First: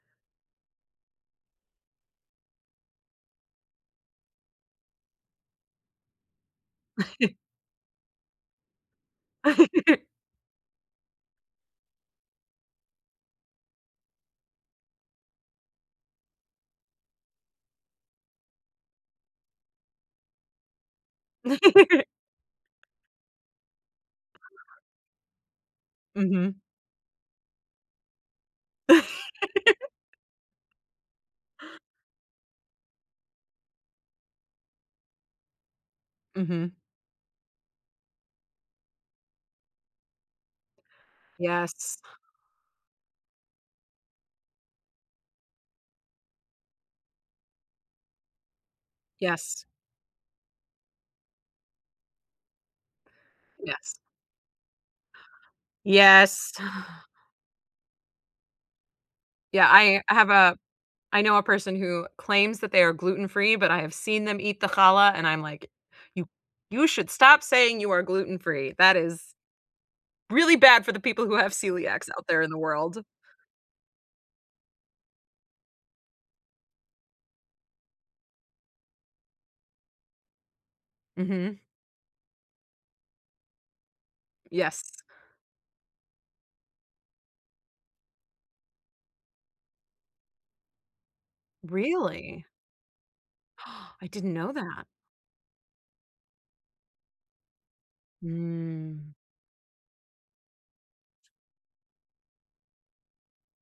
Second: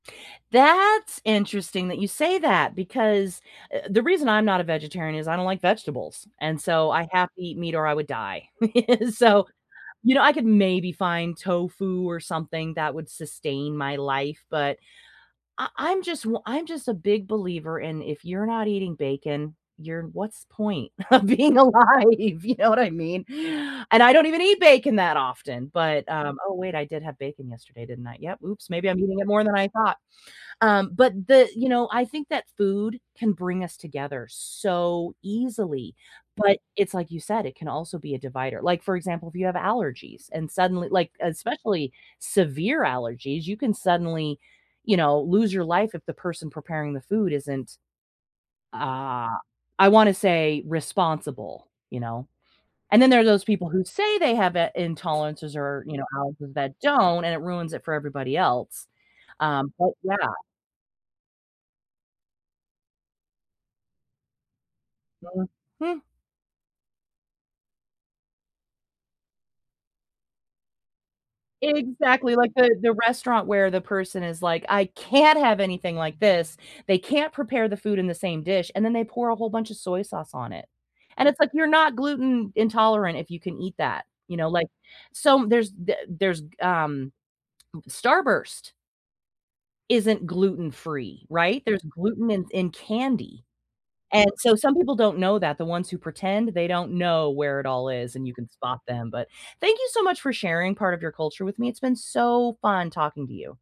That's interesting that you say that because, uh the reason I'm not a vegetarian is I don't like vegetables, and, so, I have to eat meat or I would die. So, you know, I could maybe find tofu or something that would sustain my life, but I I'm just w I'm just a big believer in, if you're not eating bacon, you're what's point of being alive? You know what I mean, and I don't even eat bacon that often, but, um oh, Mhm. wait, I did have bacon yesterday, didn't I? Yep, oops, maybe I'm eating it more than I thought. Um, but the you know, I think that food can bring us together so easily, but, Mhm. it's like you said, it can also be a divider, like, for example, if you have allergies and suddenly like, especially Yes. severe allergies, you can suddenly, you know, lose your life if the person preparing the food isn't, uh, Yes. I wanna say, responsible, you know, and then there are those people who Yes. say they have i intolerances or, you know, Yes. allergies that don't, and it ruins it for everybody else. Yeah, Um, but I I yeah. have a I know a person who claims that they are gluten free, but I have seen them eat the challah, and I'm like, Mhm. "You you should stop saying you are gluten free. That is really bad for the people who have celiac's out Exactly, there in like the the the world." restaurant where the person is like, "I can't have anything like this, they can't prepare the food in the same dish." And then they pour a whole bunch of soy sauce on it, and it's like, Mhm. "You're not gluten intolerant if you can eat that, you know?" Like, Yes. som there's the there's, um, m Starburst isn't gluten free, right? There's gluten Really? in in candy, I and didn't know so, some that. people don't know that, the ones who pretend, they don't know where it all is, and you can spot them. Mm. But, thank you so much for sharing part of your culture with me, it's been so fun talking to you.